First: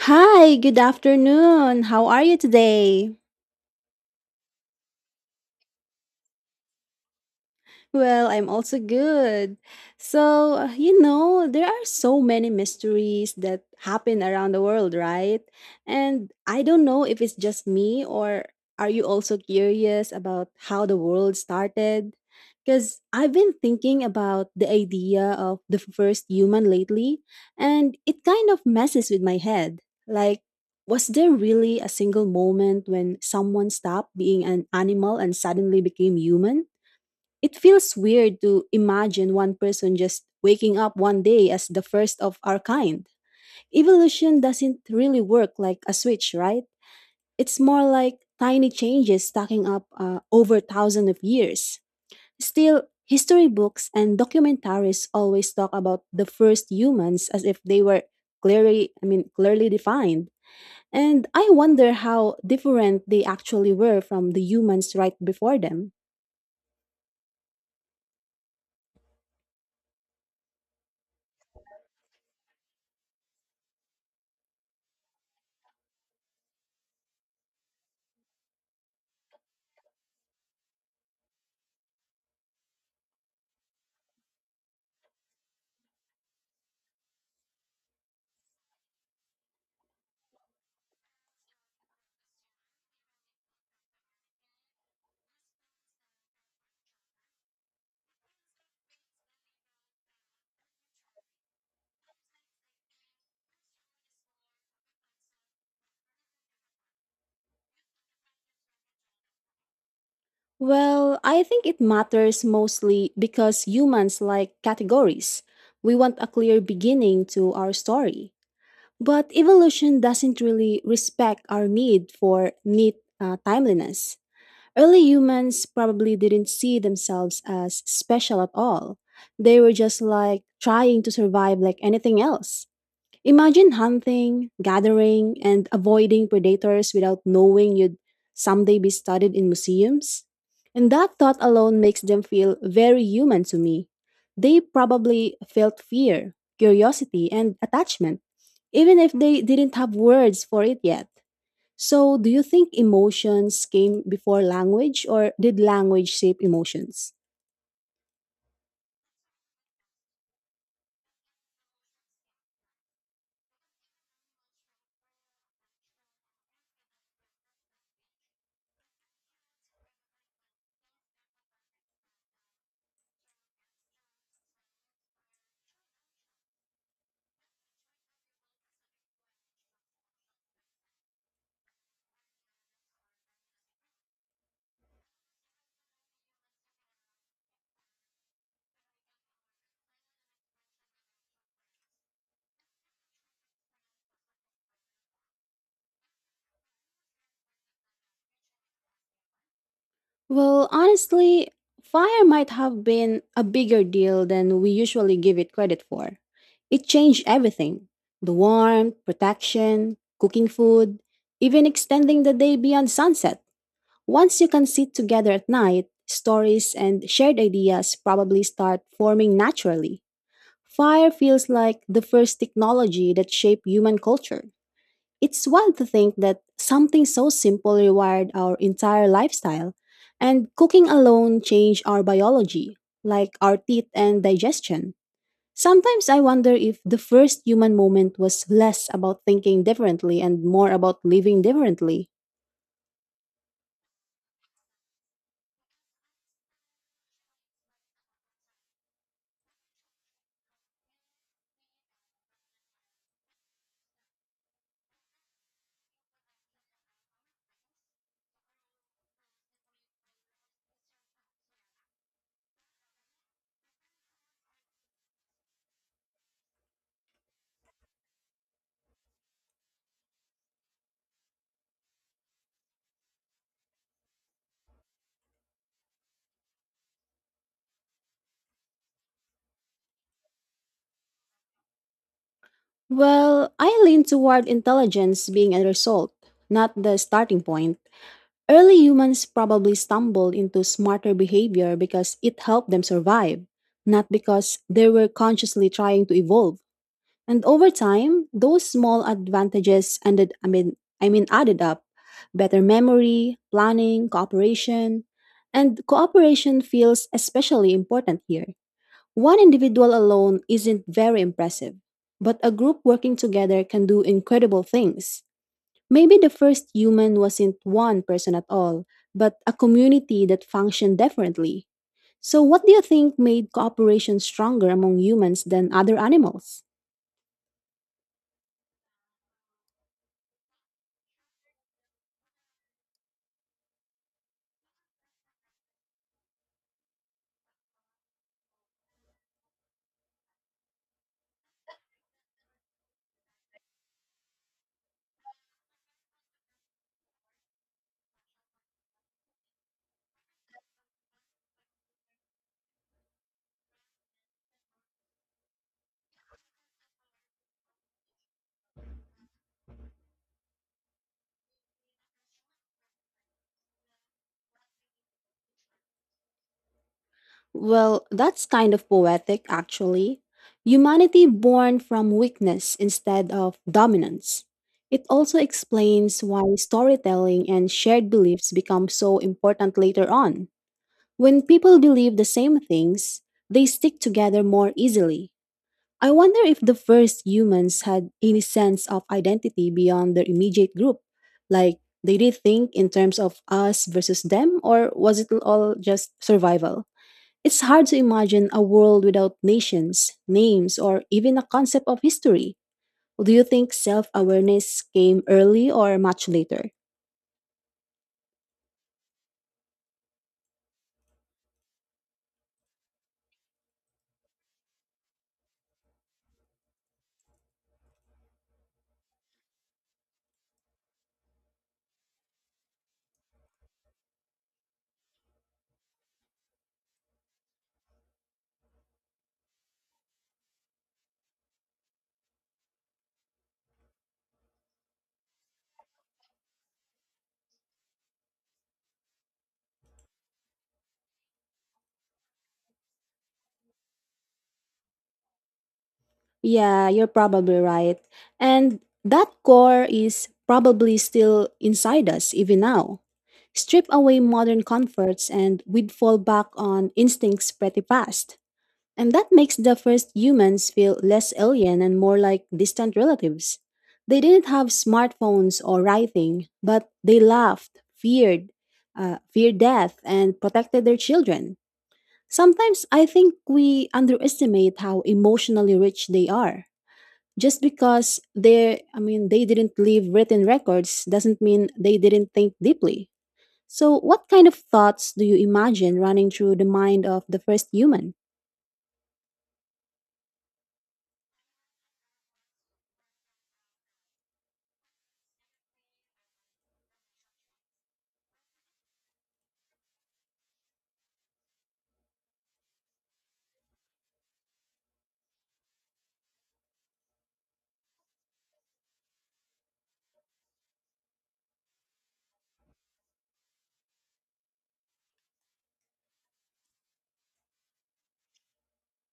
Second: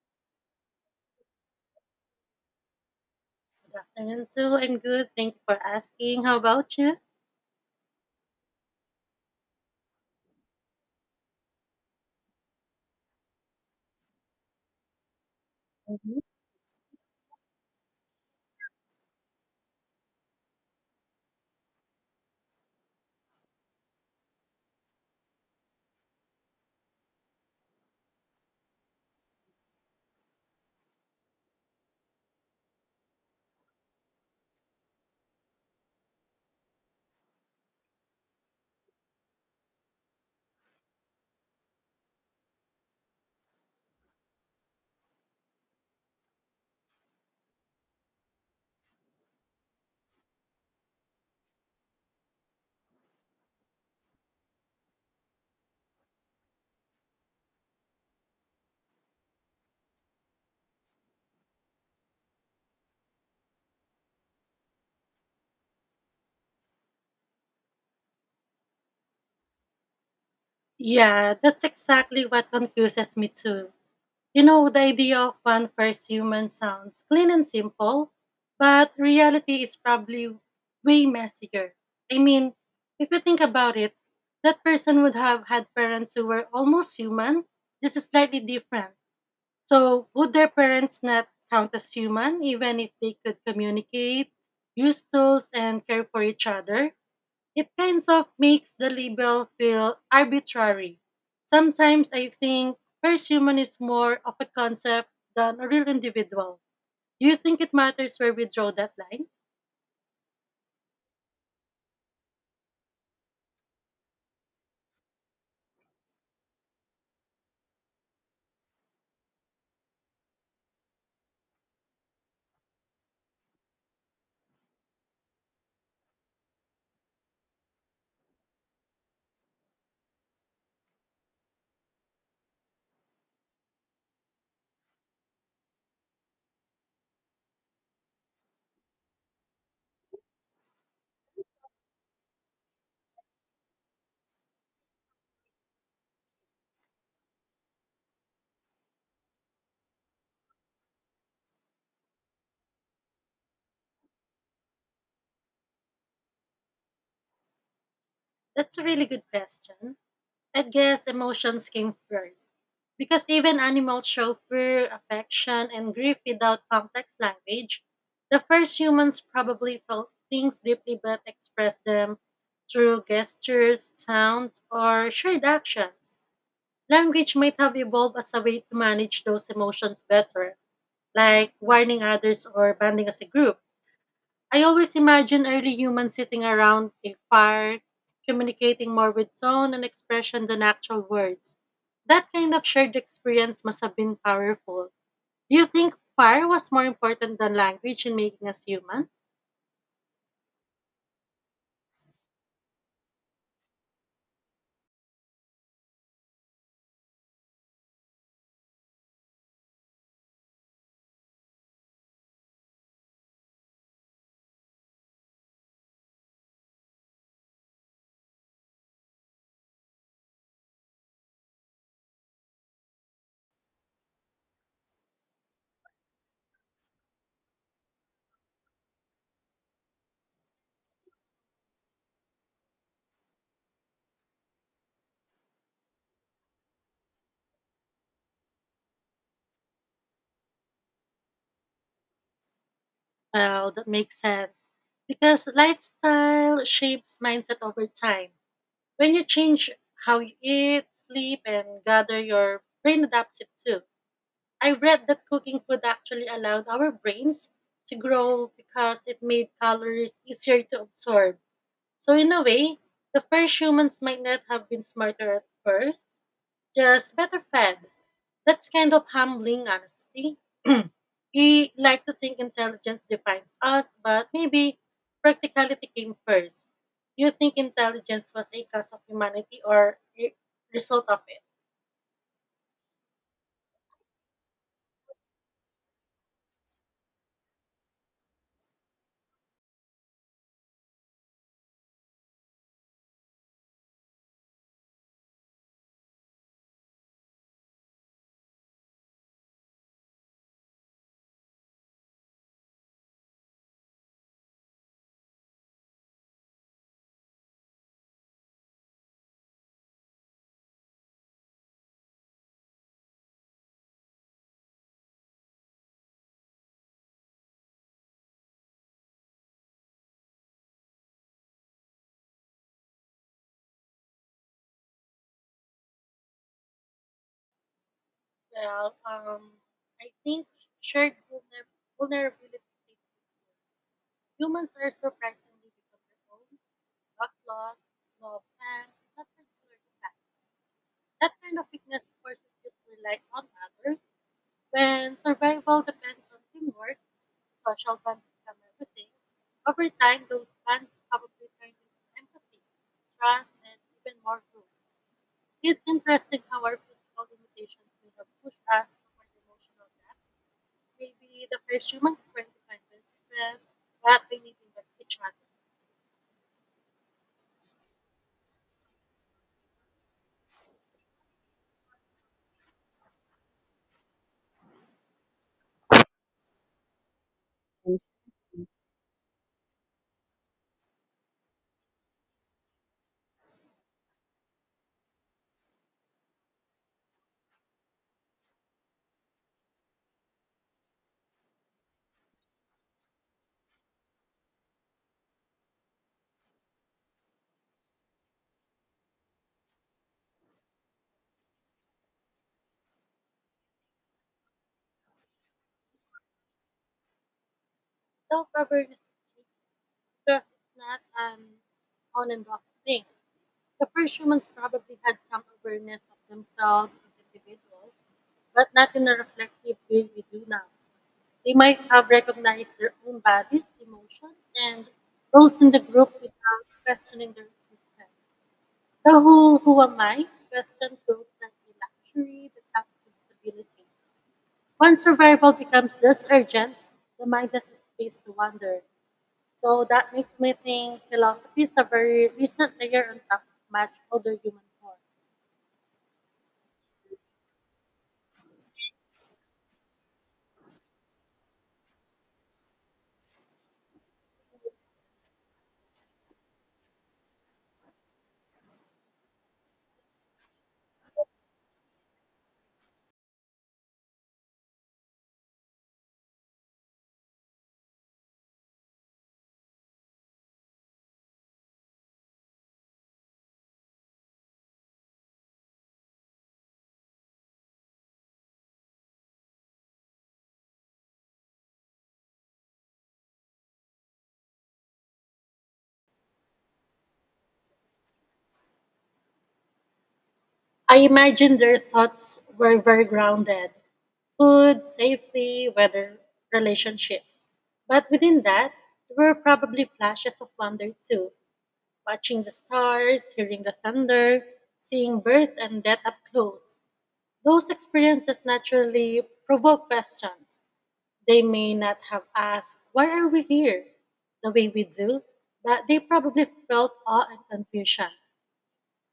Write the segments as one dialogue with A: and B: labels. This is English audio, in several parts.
A: Hi, good afternoon. How are you today?
B: Good afternoon too. I'm good. Thank you for asking. How about you?
A: Well, I'm also good. So, there are so many mysteries that happen around the world, right?
B: Mhm.
A: And I don't know if it's just me or are you also curious about how the world started? Because I've been thinking about the idea of the first human lately, and it kind of messes with my head. Like, was there really a single moment when someone stopped being an animal and suddenly became human? It feels weird to imagine one person just waking up one day as the first of our kind. Evolution doesn't really work like a switch, right? It's more like tiny changes stacking up over thousands of years. Still, history books and documentaries always talk about the first humans as if they were I mean, clearly defined. And I wonder how different they actually were from the humans right before them.
B: Yeah, that's exactly what confuses me too. You know, the idea of one first human sounds clean and simple, but reality is probably way messier. I mean, if you think about it, that person would have had parents who were almost human, just slightly different. So, would their parents not count as human, even if they could communicate, use tools, and care for each other? It kind of makes the label feel arbitrary. Sometimes I think first human is more of a concept than a real individual. Do you think it matters where we draw that line?
A: Well, I think it matters mostly because humans like categories. We want a clear beginning to our story. But evolution doesn't really respect our need for neat timeliness. Early humans probably didn't see themselves as special at all. They were just like trying to survive like anything else. Imagine hunting, gathering, and avoiding predators without knowing you'd someday be studied in museums. And that thought alone makes them feel very human to me. They probably felt fear, curiosity, and attachment, even if they didn't have words for it yet. So, do you think emotions came before language, or did language shape emotions?
B: That's a really good question. I guess emotions came first. Because even animals show fear, affection, and grief without complex language. The first humans probably felt things deeply but expressed them through gestures, sounds, or shared actions. Language might have evolved as a way to manage those emotions better, like warning others or banding as a group. I always imagine early humans sitting around a fire, communicating more with tone and expression than actual words. That kind of shared experience must have been powerful. Do you think fire was more important than language in making us human?
A: Well, honestly, fire might have been a bigger deal than we usually give it credit for. It changed everything, the warmth, protection, cooking food, even extending the day beyond sunset. Once you can sit together at night, stories and shared ideas probably start forming naturally. Fire feels like the first technology that shaped human culture. It's wild to think that something so simple rewired our entire lifestyle, and cooking alone changed our biology, like our teeth and digestion. Sometimes I wonder if the first human moment was less about thinking differently and more about living differently.
B: Well, that makes sense. Because lifestyle shapes mindset over time. When you change how you eat, sleep, and gather, your brain adapts it too. I read that cooking food actually allowed our brains to grow because it made calories easier to absorb. So, in a way, the first humans might not have been smarter at first, just better fed. That's kind of humbling, honestly. We like to think intelligence defines us, but maybe practicality came first. Do you think intelligence was a cause of humanity or a result of it?
A: Well, I lean toward intelligence being a result, not the starting point. Early humans probably stumbled into smarter behavior because it helped them survive, not because they were consciously trying to evolve. And over time, those small advantages ended I mean added up. Better memory, planning, cooperation, and cooperation feels especially important here. One individual alone isn't very impressive, but a group working together can do incredible things. Maybe the first human wasn't one person at all, but a community that functioned differently. So, what do you think made cooperation stronger among humans than other animals?
B: Well, um, I think shared vulnerability. Humans are surprisingly because their own luck, loss, love, and not particular to fact. That kind of weakness forces you to rely on others when survival depends on teamwork social bonds become everything, over time those bonds probably turn into empathy, trust, and even more hope. It's interesting how our physical limitations may have pushed us toward emotional depth. Maybe the first humans weren't defined by strength, but by living with each other.
A: Well, that's kind of poetic, actually. Humanity born from weakness instead of dominance. It also explains why storytelling and shared beliefs become so important later on. When people believe the same things, they stick together more easily. I wonder if the first humans had any sense of identity beyond their immediate group. Like, did they think in terms of us versus them, or was it all just survival? It's hard to imagine a world without nations, names, or even a concept of history. Do you think self awareness came early or much later?
B: Self-awareness is key because it's not an on and off thing. The first humans probably had some awareness of themselves as individuals, but not in a reflective way we do now. They might have recognized their own bodies, emotions, and roles in the group without questioning their existence. The whole who am I question feels like a luxury that comes with stability. Once survival becomes this urgent, the mind has space to wander. So that makes me think philosophy is a very recent layer on top of much older human form.
A: Yeah, you're probably right. And that core is probably still inside us even now. Strip away modern comforts and we'd fall back on instincts pretty fast. And that makes the first humans feel less alien and more like distant relatives. They didn't have smartphones or writing, but they laughed, feared death, and protected their children. Sometimes I think we underestimate how emotionally rich they are just because they I mean they didn't leave written records doesn't mean they didn't think deeply. So what kind of thoughts do you imagine running through the mind of the first human?
B: I imagine their thoughts were very grounded food, safety, weather, relationships. But within that, there were probably flashes of wonder too, watching the stars, hearing the thunder, seeing birth and death up close. Those experiences naturally provoke questions. They may not have asked, why are we here the way we do, but they probably felt awe and confusion.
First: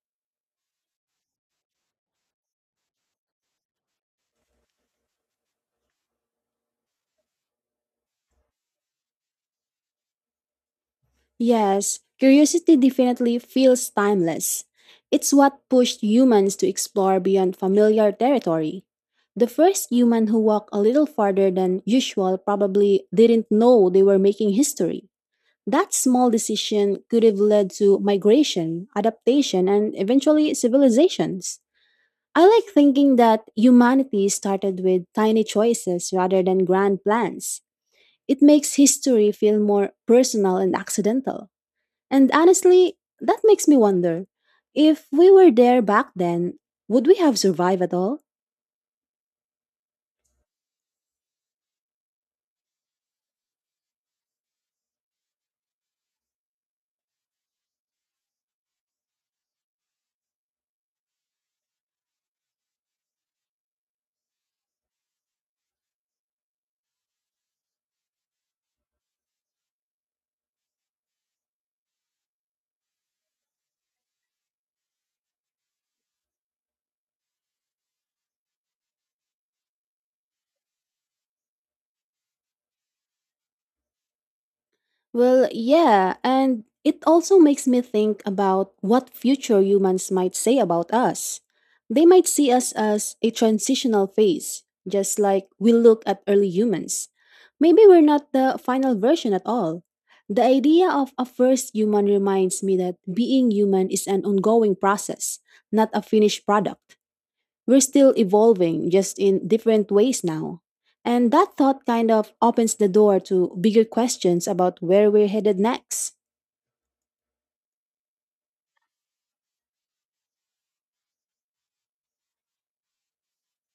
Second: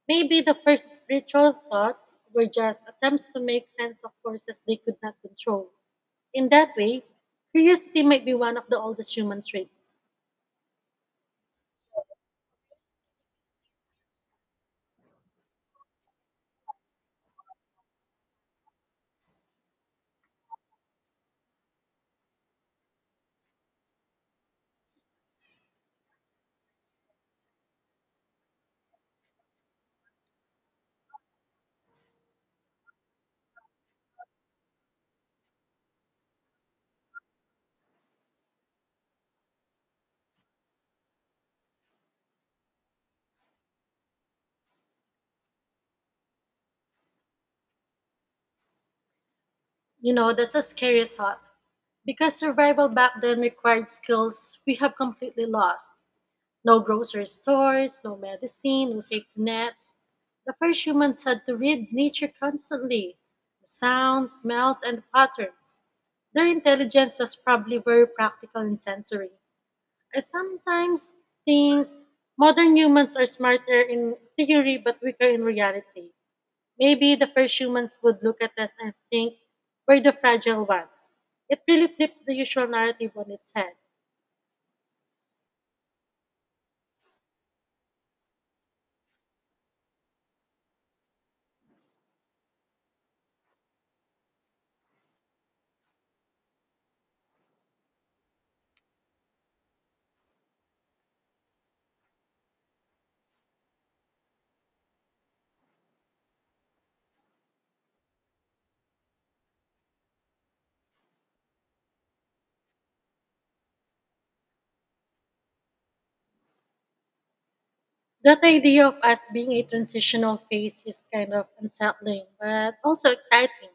B: Maybe the first spiritual thoughts were just attempts to make sense of forces they could not control. In that way, curiosity might be one of the oldest human traits.
A: Yes, curiosity definitely feels timeless. It's what pushed humans to explore beyond familiar territory. The first human who walked a little farther than usual probably didn't know they were making history. That small decision could have led to migration, adaptation, and eventually civilizations. I like thinking that humanity started with tiny choices rather than grand plans. It makes history feel more personal and accidental. And honestly, that makes me wonder, if we were there back then, would we have survived at all?
B: You know, that's a scary thought. Because survival back then required skills we have completely lost. No grocery stores, no medicine, no safety nets. The first humans had to read nature constantly the sounds, smells, and patterns. Their intelligence was probably very practical and sensory. I sometimes think modern humans are smarter in theory but weaker in reality. Maybe the first humans would look at us and think we're the fragile ones. It really flips the usual narrative on its head.
A: Well, yeah, and it also makes me think about what future humans might say about us. They might see us as a transitional phase, just like we look at early humans. Maybe we're not the final version at all. The idea of a first human reminds me that being human is an ongoing process, not a finished product. We're still evolving, just in different ways now. And that thought kind of opens the door to bigger questions about where we're headed next.
B: That idea of us being a transitional phase is kind of unsettling but also exciting.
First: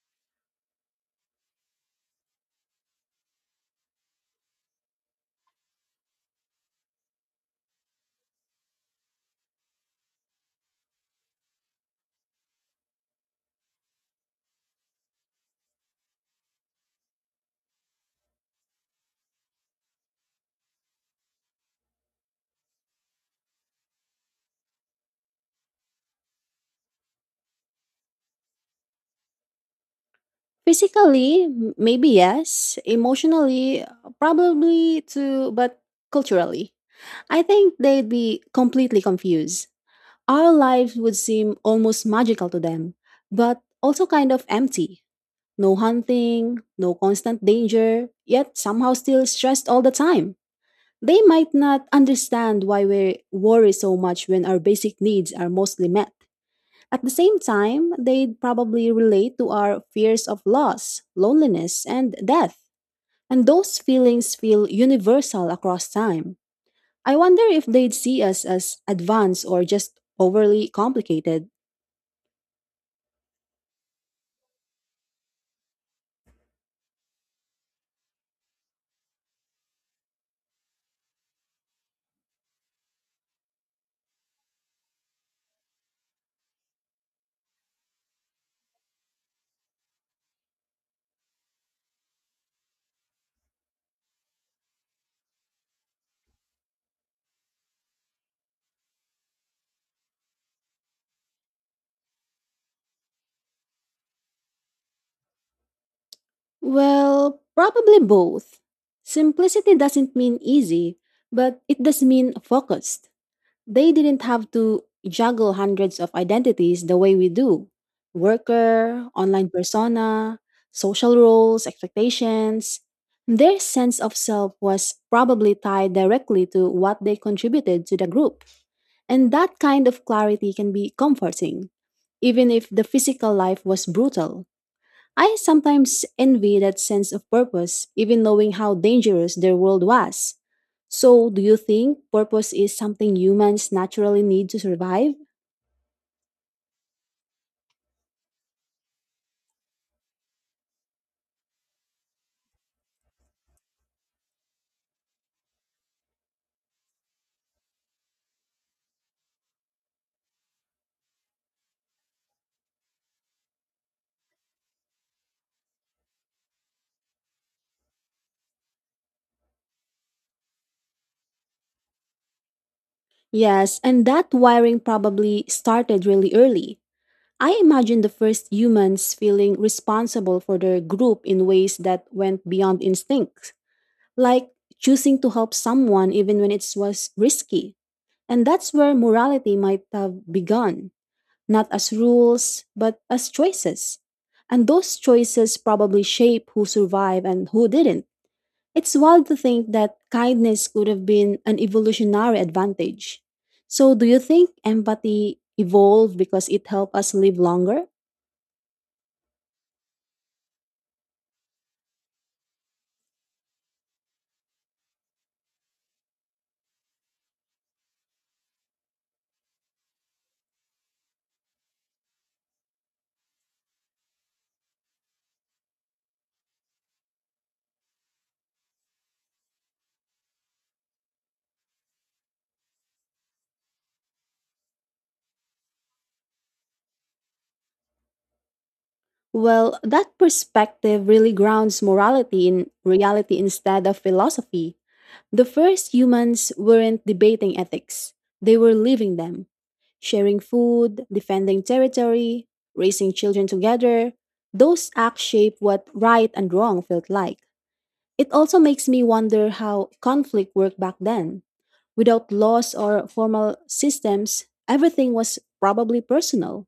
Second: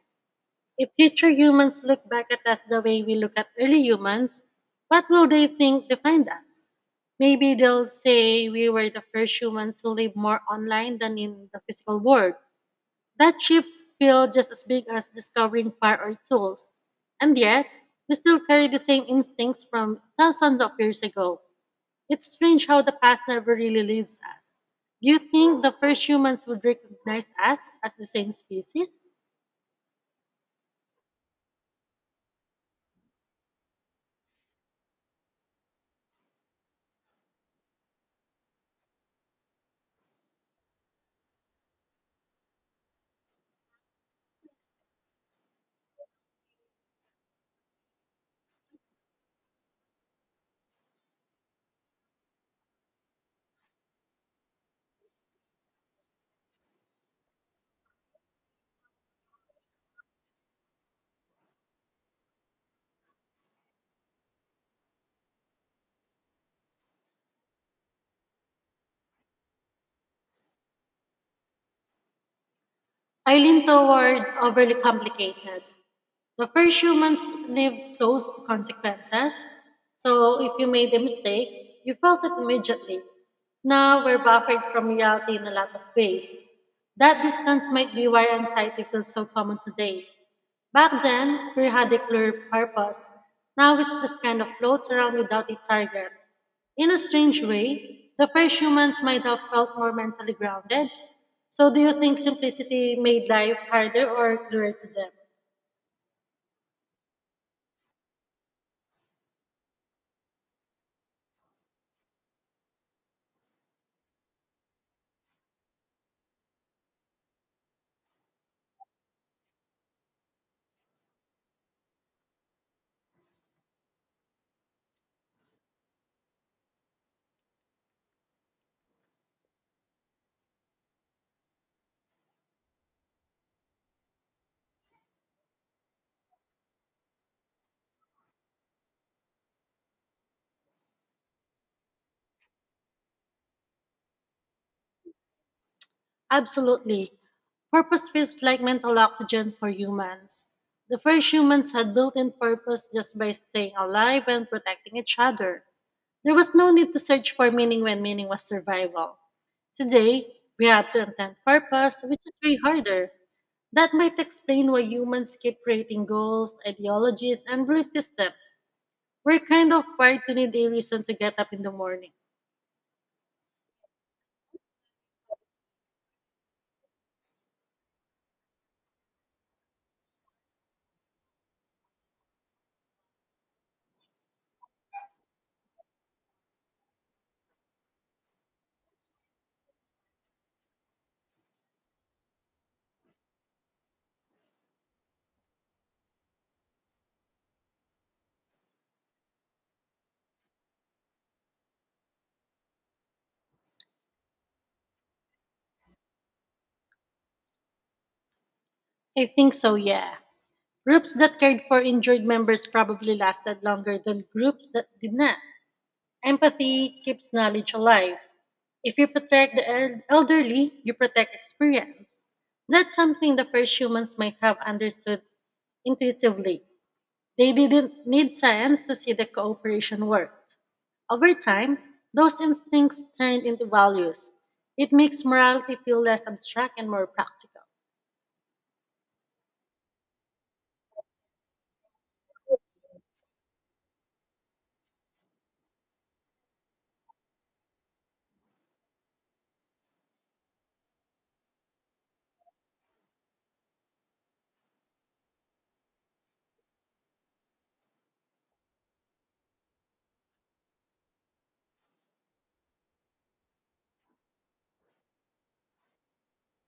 B: If future humans look back at us the way we look at early humans, what will they think defined us? Maybe they'll say we were the first humans who lived more online than in the physical world. That shift feels just as big as discovering fire or tools. And yet, we still carry the same instincts from thousands of years ago. It's strange how the past never really leaves us. Do you think the first humans would recognize us as the same species?
A: Physically, maybe yes. Emotionally, probably too, but culturally, I think they'd be completely confused. Our lives would seem almost magical to them, but also kind of empty. No hunting, no constant danger, yet somehow still stressed all the time. They might not understand why we worry so much when our basic needs are mostly met. At the same time, they'd probably relate to our fears of loss, loneliness, and death. And those feelings feel universal across time. I wonder if they'd see us as advanced or just overly complicated.
B: I lean toward overly complicated. The first humans lived close to consequences, so if you made a mistake, you felt it immediately. Now we're buffered from reality in a lot of ways. That distance might be why anxiety feels so common today. Back then, fear had a clear purpose. Now it just kind of floats around without a target. In a strange way, the first humans might have felt more mentally grounded. So, do you think simplicity made life harder or clearer to them?
A: Well, probably both. Simplicity doesn't mean easy, but it does mean focused. They didn't have to juggle hundreds of identities the way we do, worker, online persona, social roles, expectations. Their sense of self was probably tied directly to what they contributed to the group. And that kind of clarity can be comforting, even if the physical life was brutal. I sometimes envy that sense of purpose, even knowing how dangerous their world was. So, do you think purpose is something humans naturally need to survive?
B: Absolutely. Purpose feels like mental oxygen for humans. The first humans had built in purpose just by staying alive and protecting each other. There was no need to search for meaning when meaning was survival. Today, we have to intend purpose, which is way harder. That might explain why humans keep creating goals, ideologies, and belief systems. We're kind of wired to need a reason to get up in the morning.
A: Yes, and that wiring probably started really early. I imagine the first humans feeling responsible for their group in ways that went beyond instincts, like choosing to help someone even when it was risky. And that's where morality might have begun, not as rules, but as choices. And those choices probably shape who survived and who didn't. It's wild to think that kindness could have been an evolutionary advantage. So, do you think empathy evolved because it helped us live longer?
B: I think so, yeah. Groups that cared for injured members probably lasted longer than groups that did not. Empathy keeps knowledge alive. If you protect the elderly, you protect experience. That's something the first humans might have understood intuitively. They didn't need science to see that cooperation worked. Over time, those instincts turned into values. It makes morality feel less abstract and more practical.
A: Well, that perspective really grounds morality in reality instead of philosophy. The first humans weren't debating ethics, they were living them, sharing food, defending territory, raising children together. Those acts shape what right and wrong felt like. It also makes me wonder how conflict worked back then. Without laws or formal systems, everything was probably personal.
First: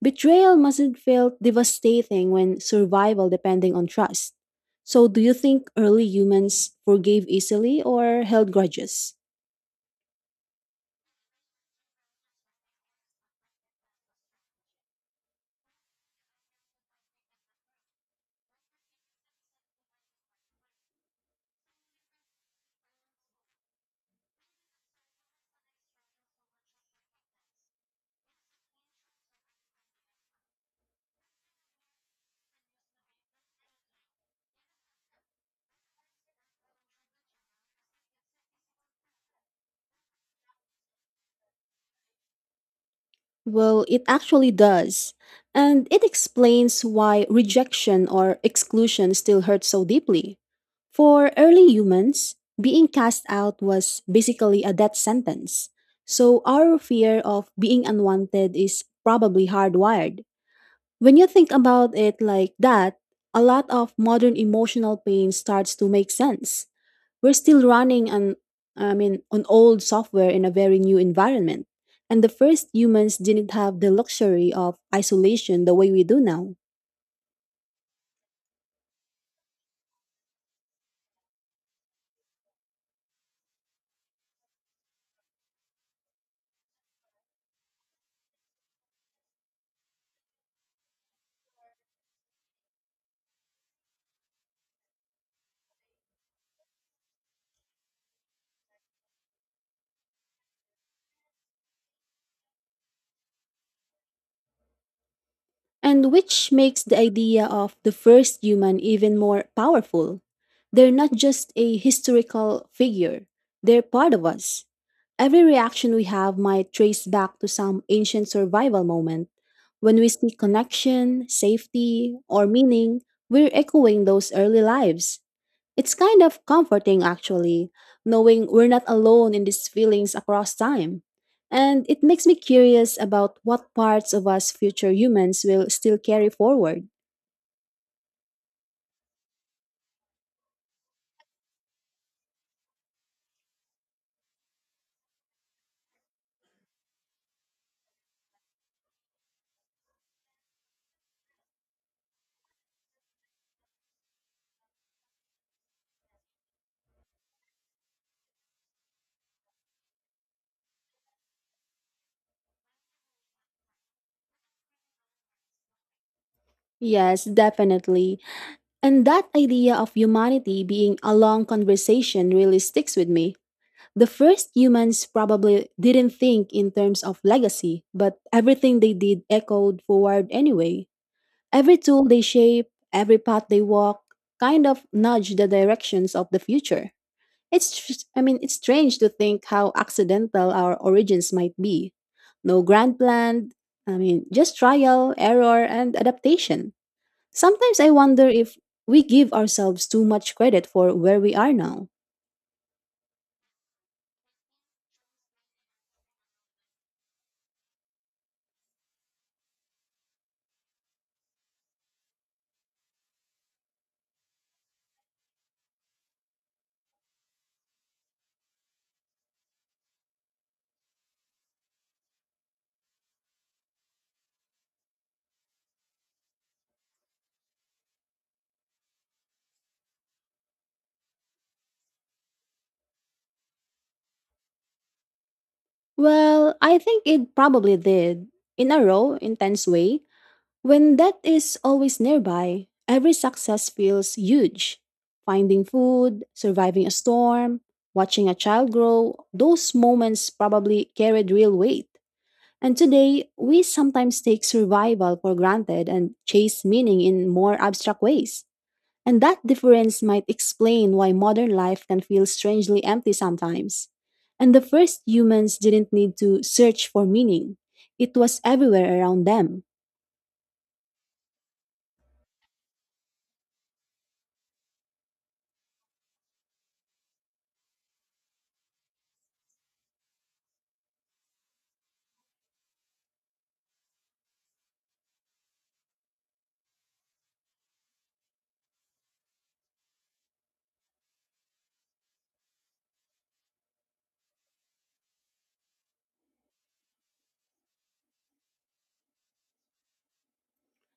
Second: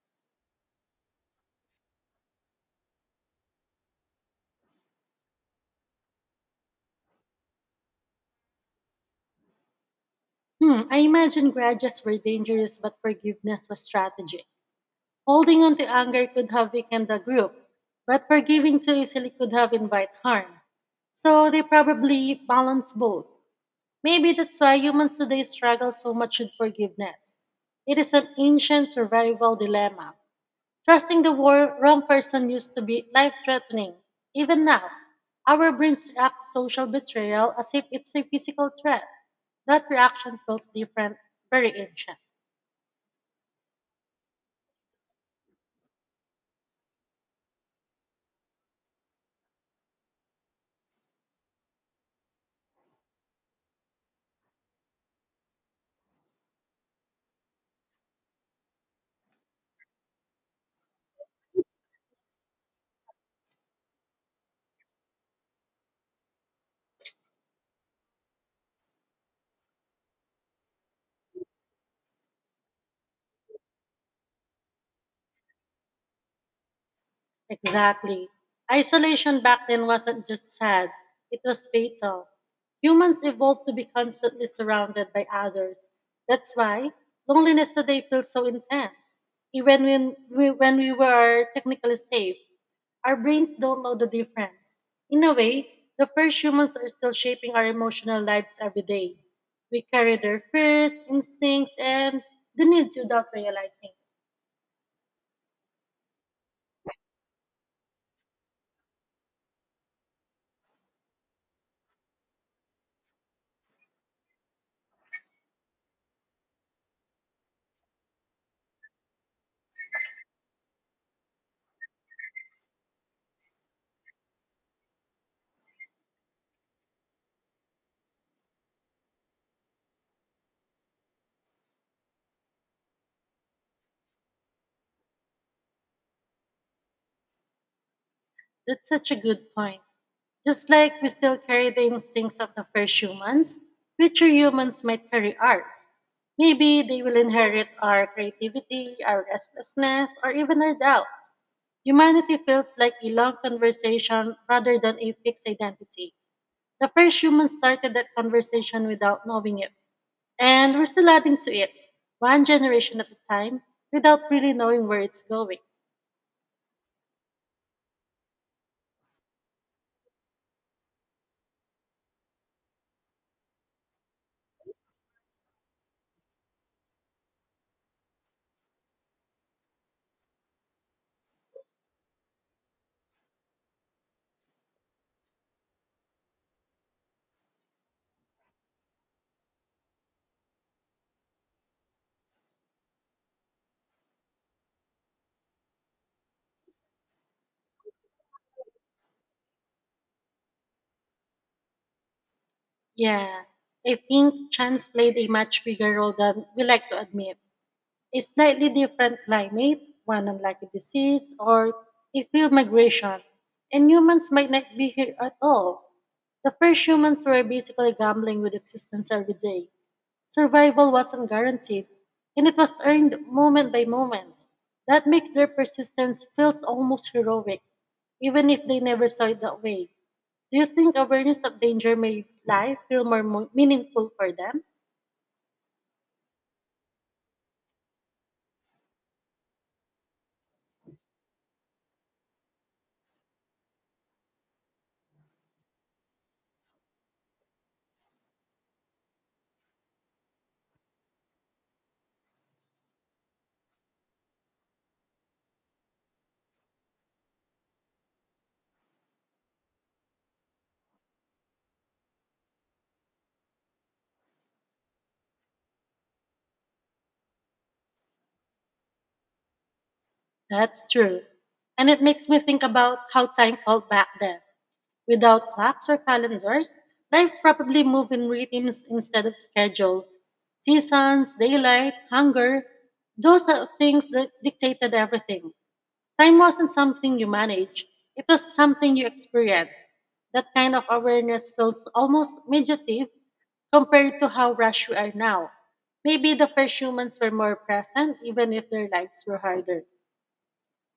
A: Betrayal mustn't feel devastating when survival depending on trust. So do you think early humans forgave easily or held grudges?
B: Hmm, I imagine grudges were dangerous, but forgiveness was strategic. Holding on to anger could have weakened the group, but forgiving too easily could have invite harm. So they probably balance both. Maybe that's why humans today struggle so much with forgiveness. It is an ancient survival dilemma. Trusting the wrong person used to be life threatening. Even now, our brains react to social betrayal as if it's a physical threat. That reaction feels different, very ancient.
A: Well, it actually does. And it explains why rejection or exclusion still hurts so deeply. For early humans, being cast out was basically a death sentence. So our fear of being unwanted is probably hardwired. When you think about it like that, a lot of modern emotional pain starts to make sense. We're still running on I mean on old software in a very new environment. And the first humans didn't have the luxury of isolation the way we do now.
B: Exactly. Isolation back then wasn't just sad, it was fatal. Humans evolved to be constantly surrounded by others. That's why loneliness today feels so intense. Even when we were technically safe, our brains don't know the difference. In a way, the first humans are still shaping our emotional lives every day. We carry their fears, instincts, and the needs without realizing it.
A: And which makes the idea of the first human even more powerful. They're not just a historical figure, they're part of us. Every reaction we have might trace back to some ancient survival moment. When we seek connection, safety, or meaning, we're echoing those early lives. It's kind of comforting, actually, knowing we're not alone in these feelings across time. And it makes me curious about what parts of us future humans will still carry forward.
B: That's such a good point. Just like we still carry the instincts of the first humans, future humans might carry ours. Maybe they will inherit our creativity, our restlessness, or even our doubts. Humanity feels like a long conversation rather than a fixed identity. The first humans started that conversation without knowing it, and we're still adding to it, one generation at a time, without really knowing where it's going.
A: Yes, definitely. And that idea of humanity being a long conversation really sticks with me. The first humans probably didn't think in terms of legacy, but everything they did echoed forward anyway. Every tool they shape, every path they walk, kind of nudge the directions of the future. I mean, it's strange to think how accidental our origins might be. No grand plan, I mean, just trial, error, and adaptation. Sometimes I wonder if we give ourselves too much credit for where we are now.
B: Yeah, I think chance played a much bigger role than we like to admit. A slightly different climate, one unlikely disease, or a field migration, and humans might not be here at all. The first humans were basically gambling with existence every day. Survival wasn't guaranteed, and it was earned moment by moment. That makes their persistence feels almost heroic, even if they never saw it that way. Do you think awareness of danger made life feel more meaningful for them?
A: Well, I think it probably did. In a raw, intense way, when death is always nearby, every success feels huge. Finding food, surviving a storm, watching a child grow, those moments probably carried real weight. And today, we sometimes take survival for granted and chase meaning in more abstract ways. And that difference might explain why modern life can feel strangely empty sometimes. And the first humans didn't need to search for meaning, it was everywhere around them.
B: That's true. And it makes me think about how time felt back then. Without clocks or calendars, life probably moved in rhythms instead of schedules. Seasons, daylight, hunger, those are things that dictated everything. Time wasn't something you managed, it was something you experienced. That kind of awareness feels almost meditative compared to how rushed we are now. Maybe the first humans were more present, even if their lives were harder.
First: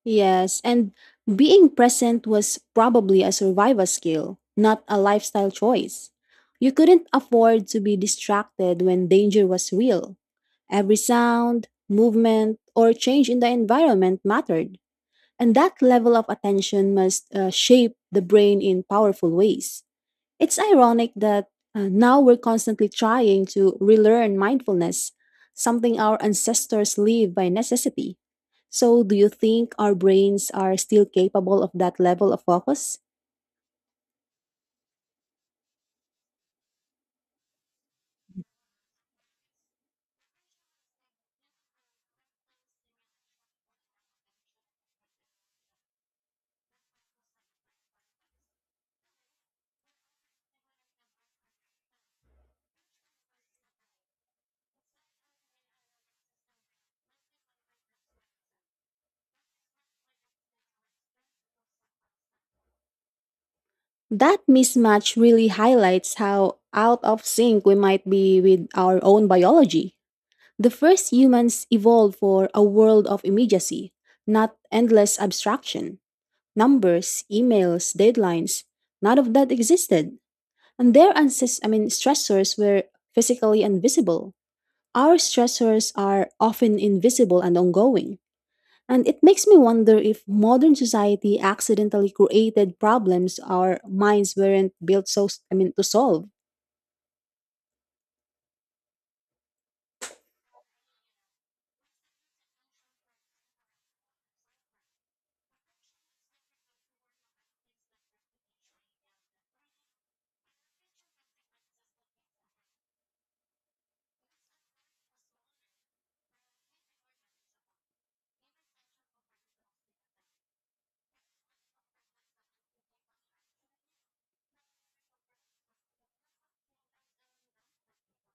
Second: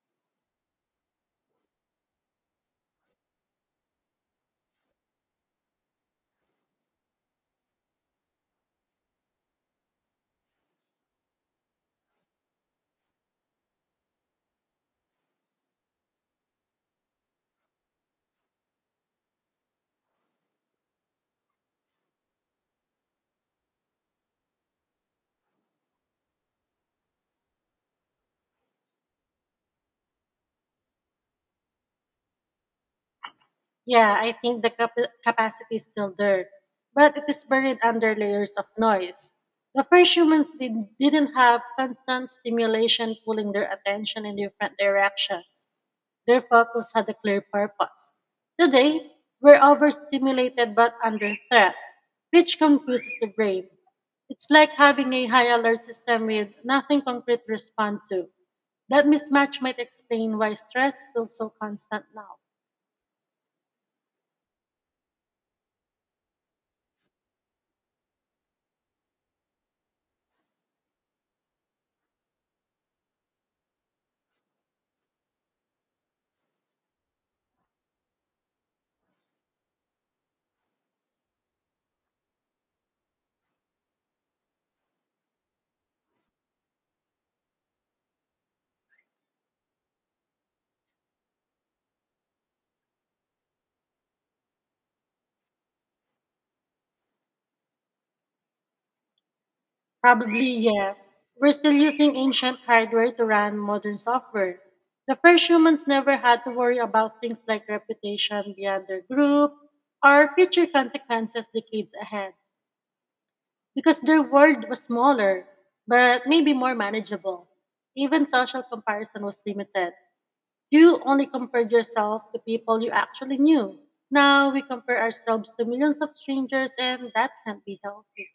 A: Yes, and being present was probably a survival skill, not a lifestyle choice. You couldn't afford to be distracted when danger was real. Every sound, movement, or change in the environment mattered. And that level of attention must shape the brain in powerful ways. It's ironic that now we're constantly trying to relearn mindfulness, something our ancestors live by necessity. So, do you think our brains are still capable of that level of focus?
B: Yeah, I think the capacity is still there, but it is buried under layers of noise. The first humans didn't have constant stimulation pulling their attention in different directions. Their focus had a clear purpose. Today, we're overstimulated but under threat, which confuses the brain. It's like having a high alert system with nothing concrete to respond to. That mismatch might explain why stress feels so constant now.
A: That mismatch really highlights how out of sync we might be with our own biology. The first humans evolved for a world of immediacy, not endless abstraction. Numbers, emails, deadlines, none of that existed. And their ancest- I mean, Stressors were physically invisible. Our stressors are often invisible and ongoing. And it makes me wonder if modern society accidentally created problems our minds weren't built to solve.
B: Probably, yeah. We're still using ancient hardware to run modern software. The first humans never had to worry about things like reputation beyond their group or future consequences decades ahead because their world was smaller, but maybe more manageable. Even social comparison was limited. You only compared yourself to people you actually knew. Now we compare ourselves to millions of strangers, and that can't be healthy.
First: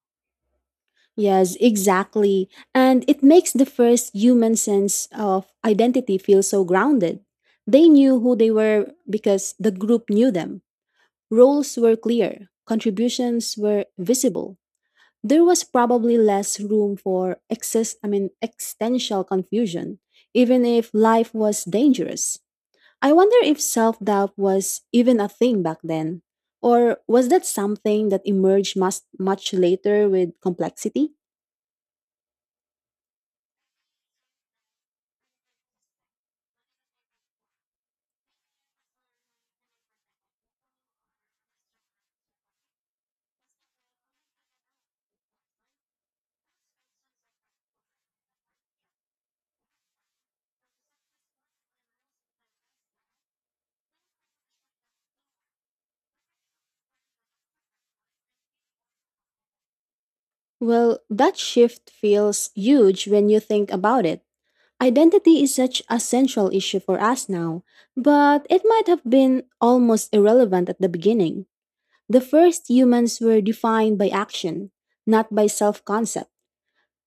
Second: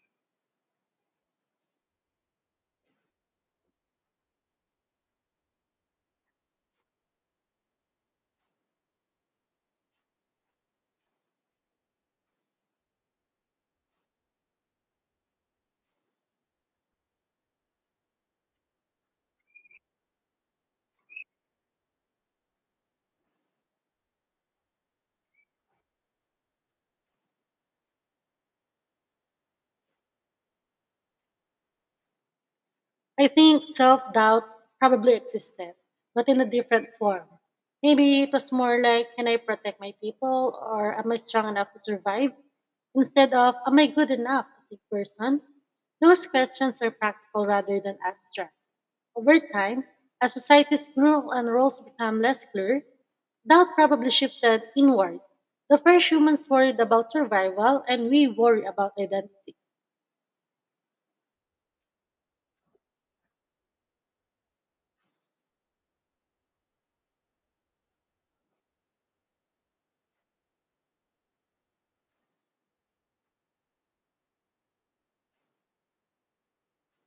A: Yes, exactly. And it makes the first human sense of identity feel so grounded. They knew who they were because the group knew them. Roles were clear, contributions were visible. There was probably less room for existential confusion, even if life was dangerous. I wonder if self doubt was even a thing back then, or was that something that emerged much, much later with complexity?
B: I think self doubt probably existed, but in a different form. Maybe it was more like, can I protect my people or am I strong enough to survive? Instead of, am I good enough as a person? Those questions are practical rather than abstract. Over time, as societies grew and roles became less clear, doubt probably shifted inward. The first humans worried about survival, and we worry about identity.
A: Well, that shift feels huge when you think about it. Identity is such a central issue for us now, but it might have been almost irrelevant at the beginning. The first humans were defined by action, not by self-concept.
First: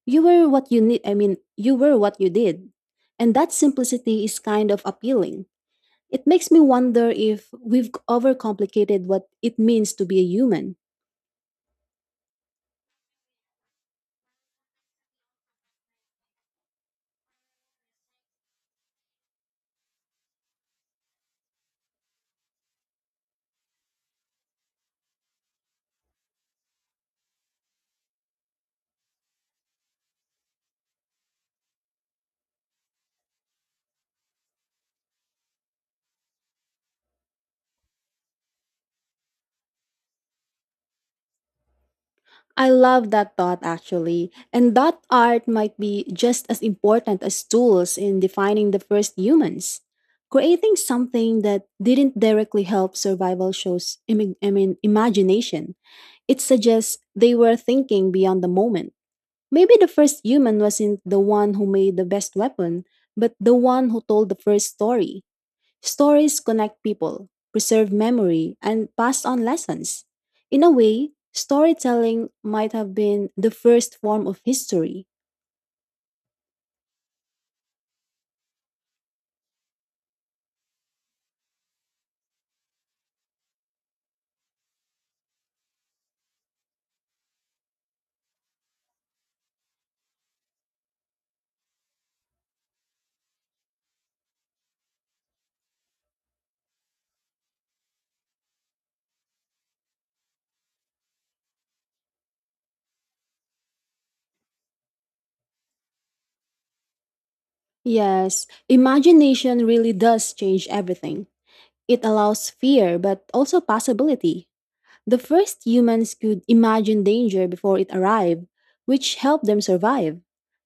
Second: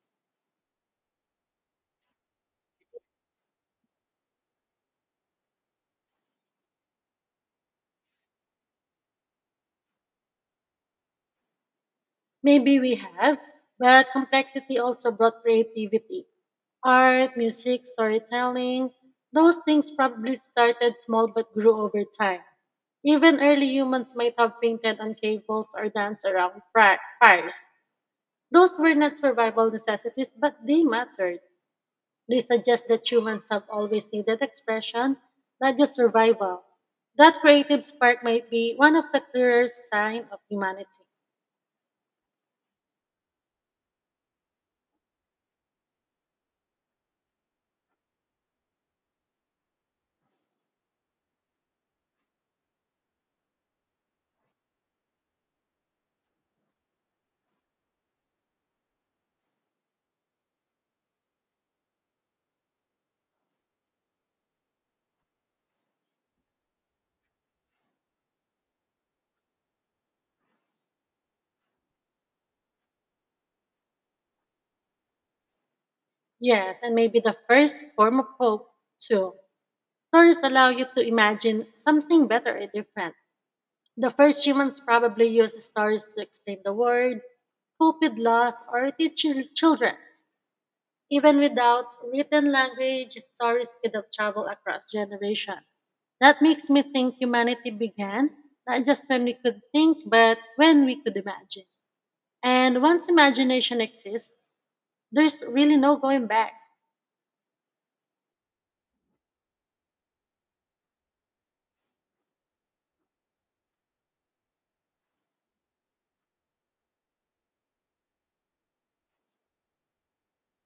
A: You were what you did. And that simplicity is kind of appealing. It makes me wonder if we've overcomplicated what it means to be a human.
B: Maybe we have, but complexity also brought creativity. Art, music, storytelling, those things probably started small but grew over time. Even early humans might have painted on cables or danced around fires. Those were not survival necessities, but they mattered. They suggest that humans have always needed expression, not just survival. That creative spark might be one of the clearest signs of humanity.
A: I love that thought actually. And that art might be just as important as tools in defining the first humans. Creating something that didn't directly help survival shows imagination. It suggests they were thinking beyond the moment. Maybe the first human wasn't the one who made the best weapon, but the one who told the first story. Stories connect people, preserve memory, and pass on lessons. In a way, storytelling might have been the first form of history.
B: Yes, and maybe the first form of hope, too. Stories allow you to imagine something better or different. The first humans probably used stories to explain the world, cope with loss, or teach children. Even without written language, stories could have traveled across generations. That makes me think humanity began not just when we could think, but when we could imagine. And once imagination exists, there's really no going back.
A: Yes, imagination really does change everything. It allows fear, but also possibility. The first humans could imagine danger before it arrived, which helped them survive.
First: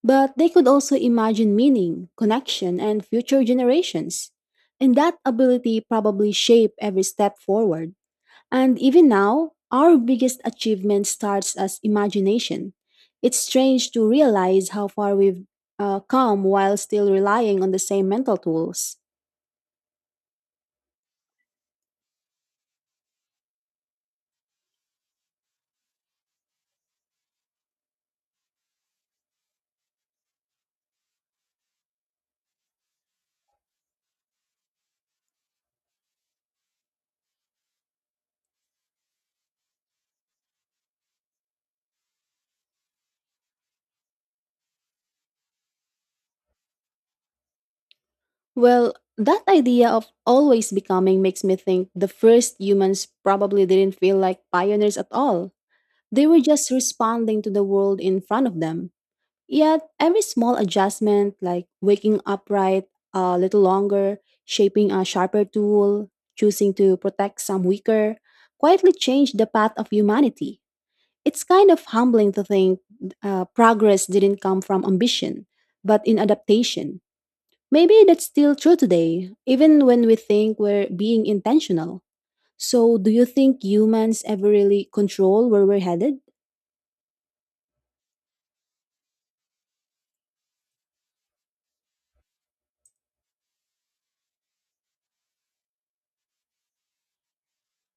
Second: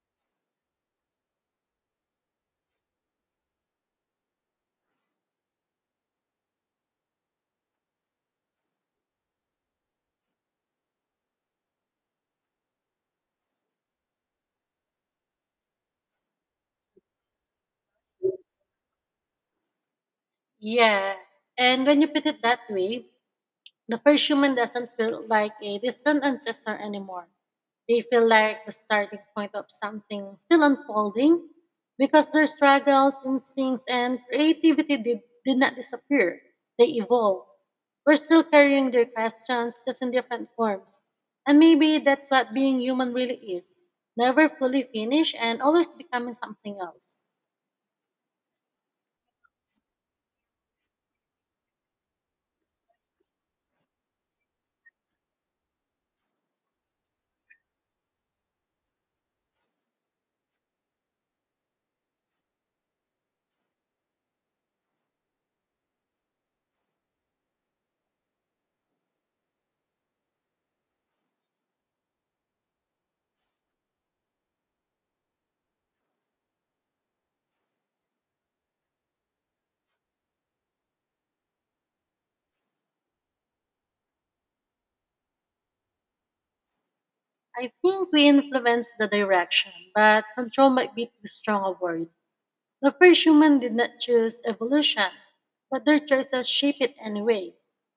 A: But they could also imagine meaning, connection, and future generations. And that ability probably shaped every step forward. And even now, our biggest achievement starts as imagination. It's strange to realize how far we've come while still relying on the same mental tools.
B: Yeah. And when you put it that way, the first human doesn't feel like a distant ancestor anymore. They feel like the starting point of something still unfolding because their struggles, instincts, and creativity did not disappear. They evolved. We're still carrying their questions just in different forms. And maybe that's what being human really is never fully finished and always becoming something else.
A: Well, that idea of always becoming makes me think the first humans probably didn't feel like pioneers at all. They were just responding to the world in front of them. Yet, every small adjustment, like waking upright a little longer, shaping a sharper tool, choosing to protect some weaker, quietly changed the path of humanity. It's kind of humbling to think progress didn't come from ambition, but in adaptation. Maybe that's still true today, even when we think we're being intentional. So, do you think humans ever really control where we're headed?
B: I think we influence the direction, but control might be too strong a word. The first human did not choose evolution, but their choices shape it anyway.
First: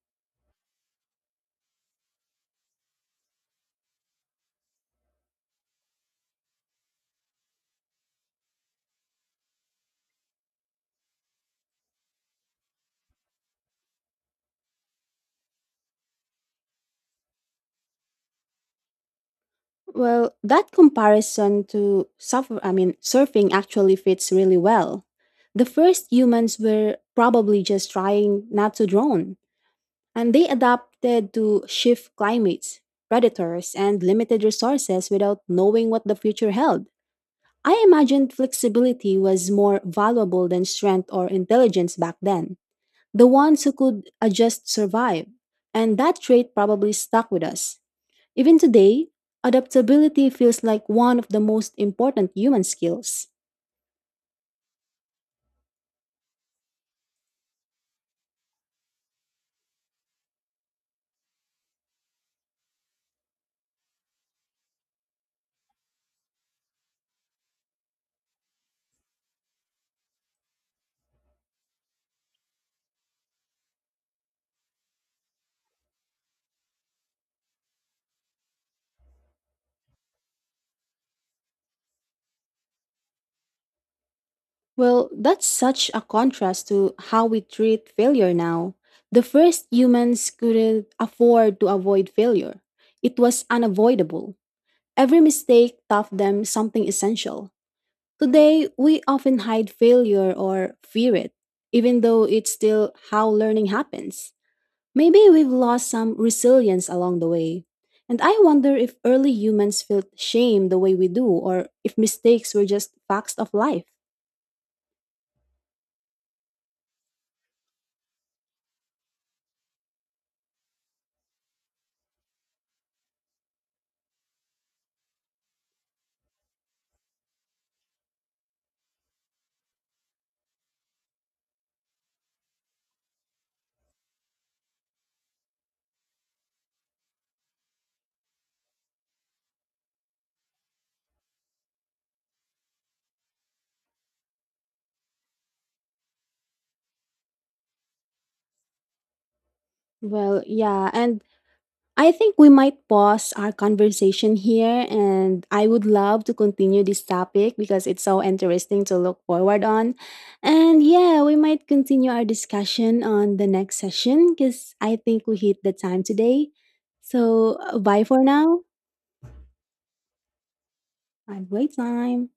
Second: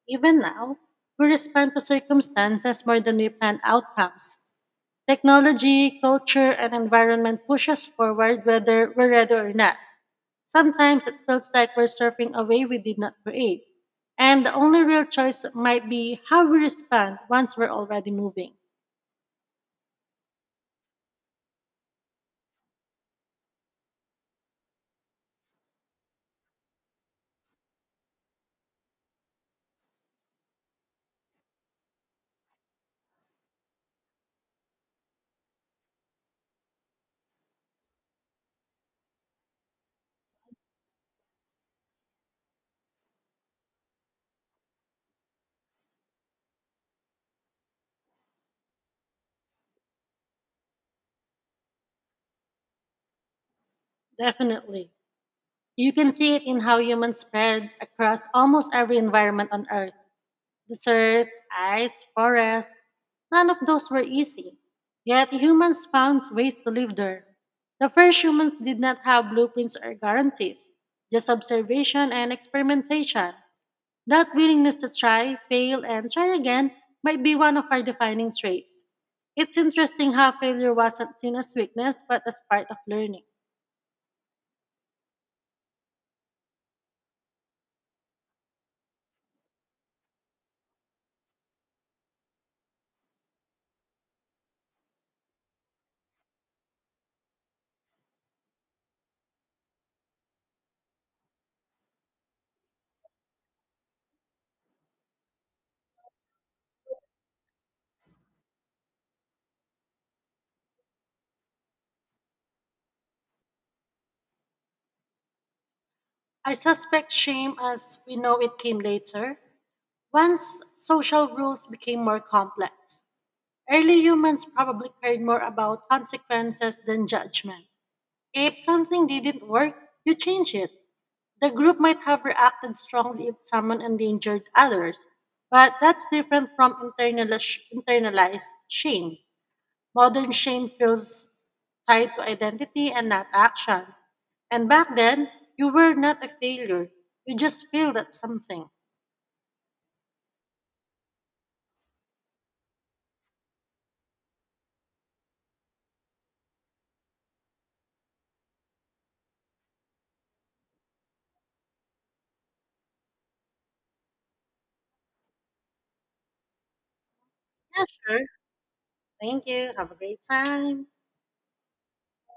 B: Even now, we respond to circumstances more than we plan outcomes. Technology, culture, and environment push us forward whether we're ready or not. Sometimes it feels like we're surfing a wave we did not create. And the only real choice might be how we respond once we're already moving.
A: Well, that comparison to suffer, I mean, surfing actually fits really well. The first humans were probably just trying not to drown, and they adapted to shift climates, predators, and limited resources without knowing what the future held. I imagined flexibility was more valuable than strength or intelligence back then. The ones who could adjust survived, and that trait probably stuck with us. Even today, adaptability feels like one of the most important human skills.
B: Definitely. You can see it in how humans spread across almost every environment on Earth deserts, ice, forests. None of those were easy. Yet humans found ways to live there. The first humans did not have blueprints or guarantees, just observation and experimentation. That willingness to try, fail, and try again might be one of our defining traits. It's interesting how failure wasn't seen as weakness but as part of learning.
A: Well, that's such a contrast to how we treat failure now. The first humans couldn't afford to avoid failure, it was unavoidable. Every mistake taught them something essential. Today, we often hide failure or fear it, even though it's still how learning happens. Maybe we've lost some resilience along the way. And I wonder if early humans felt shame the way we do, or if mistakes were just facts of life.
B: I suspect shame as we know it came later, once social rules became more complex. Early humans probably cared more about consequences than judgment. If something didn't work, you change it. The group might have reacted strongly if someone endangered others, but that's different from internalized shame. Modern shame feels tied to identity and not action. And back then, you were not a failure. You just failed at something.
A: Well, yeah, and I think we might pause our conversation here. And I would love to continue this topic because it's so interesting to look forward on. And yeah, we might continue our discussion on the next session because I think we hit the time today. So,
B: Yeah,
A: bye for
B: sure.
A: now
B: Thank you. Have a great time.
A: and great time.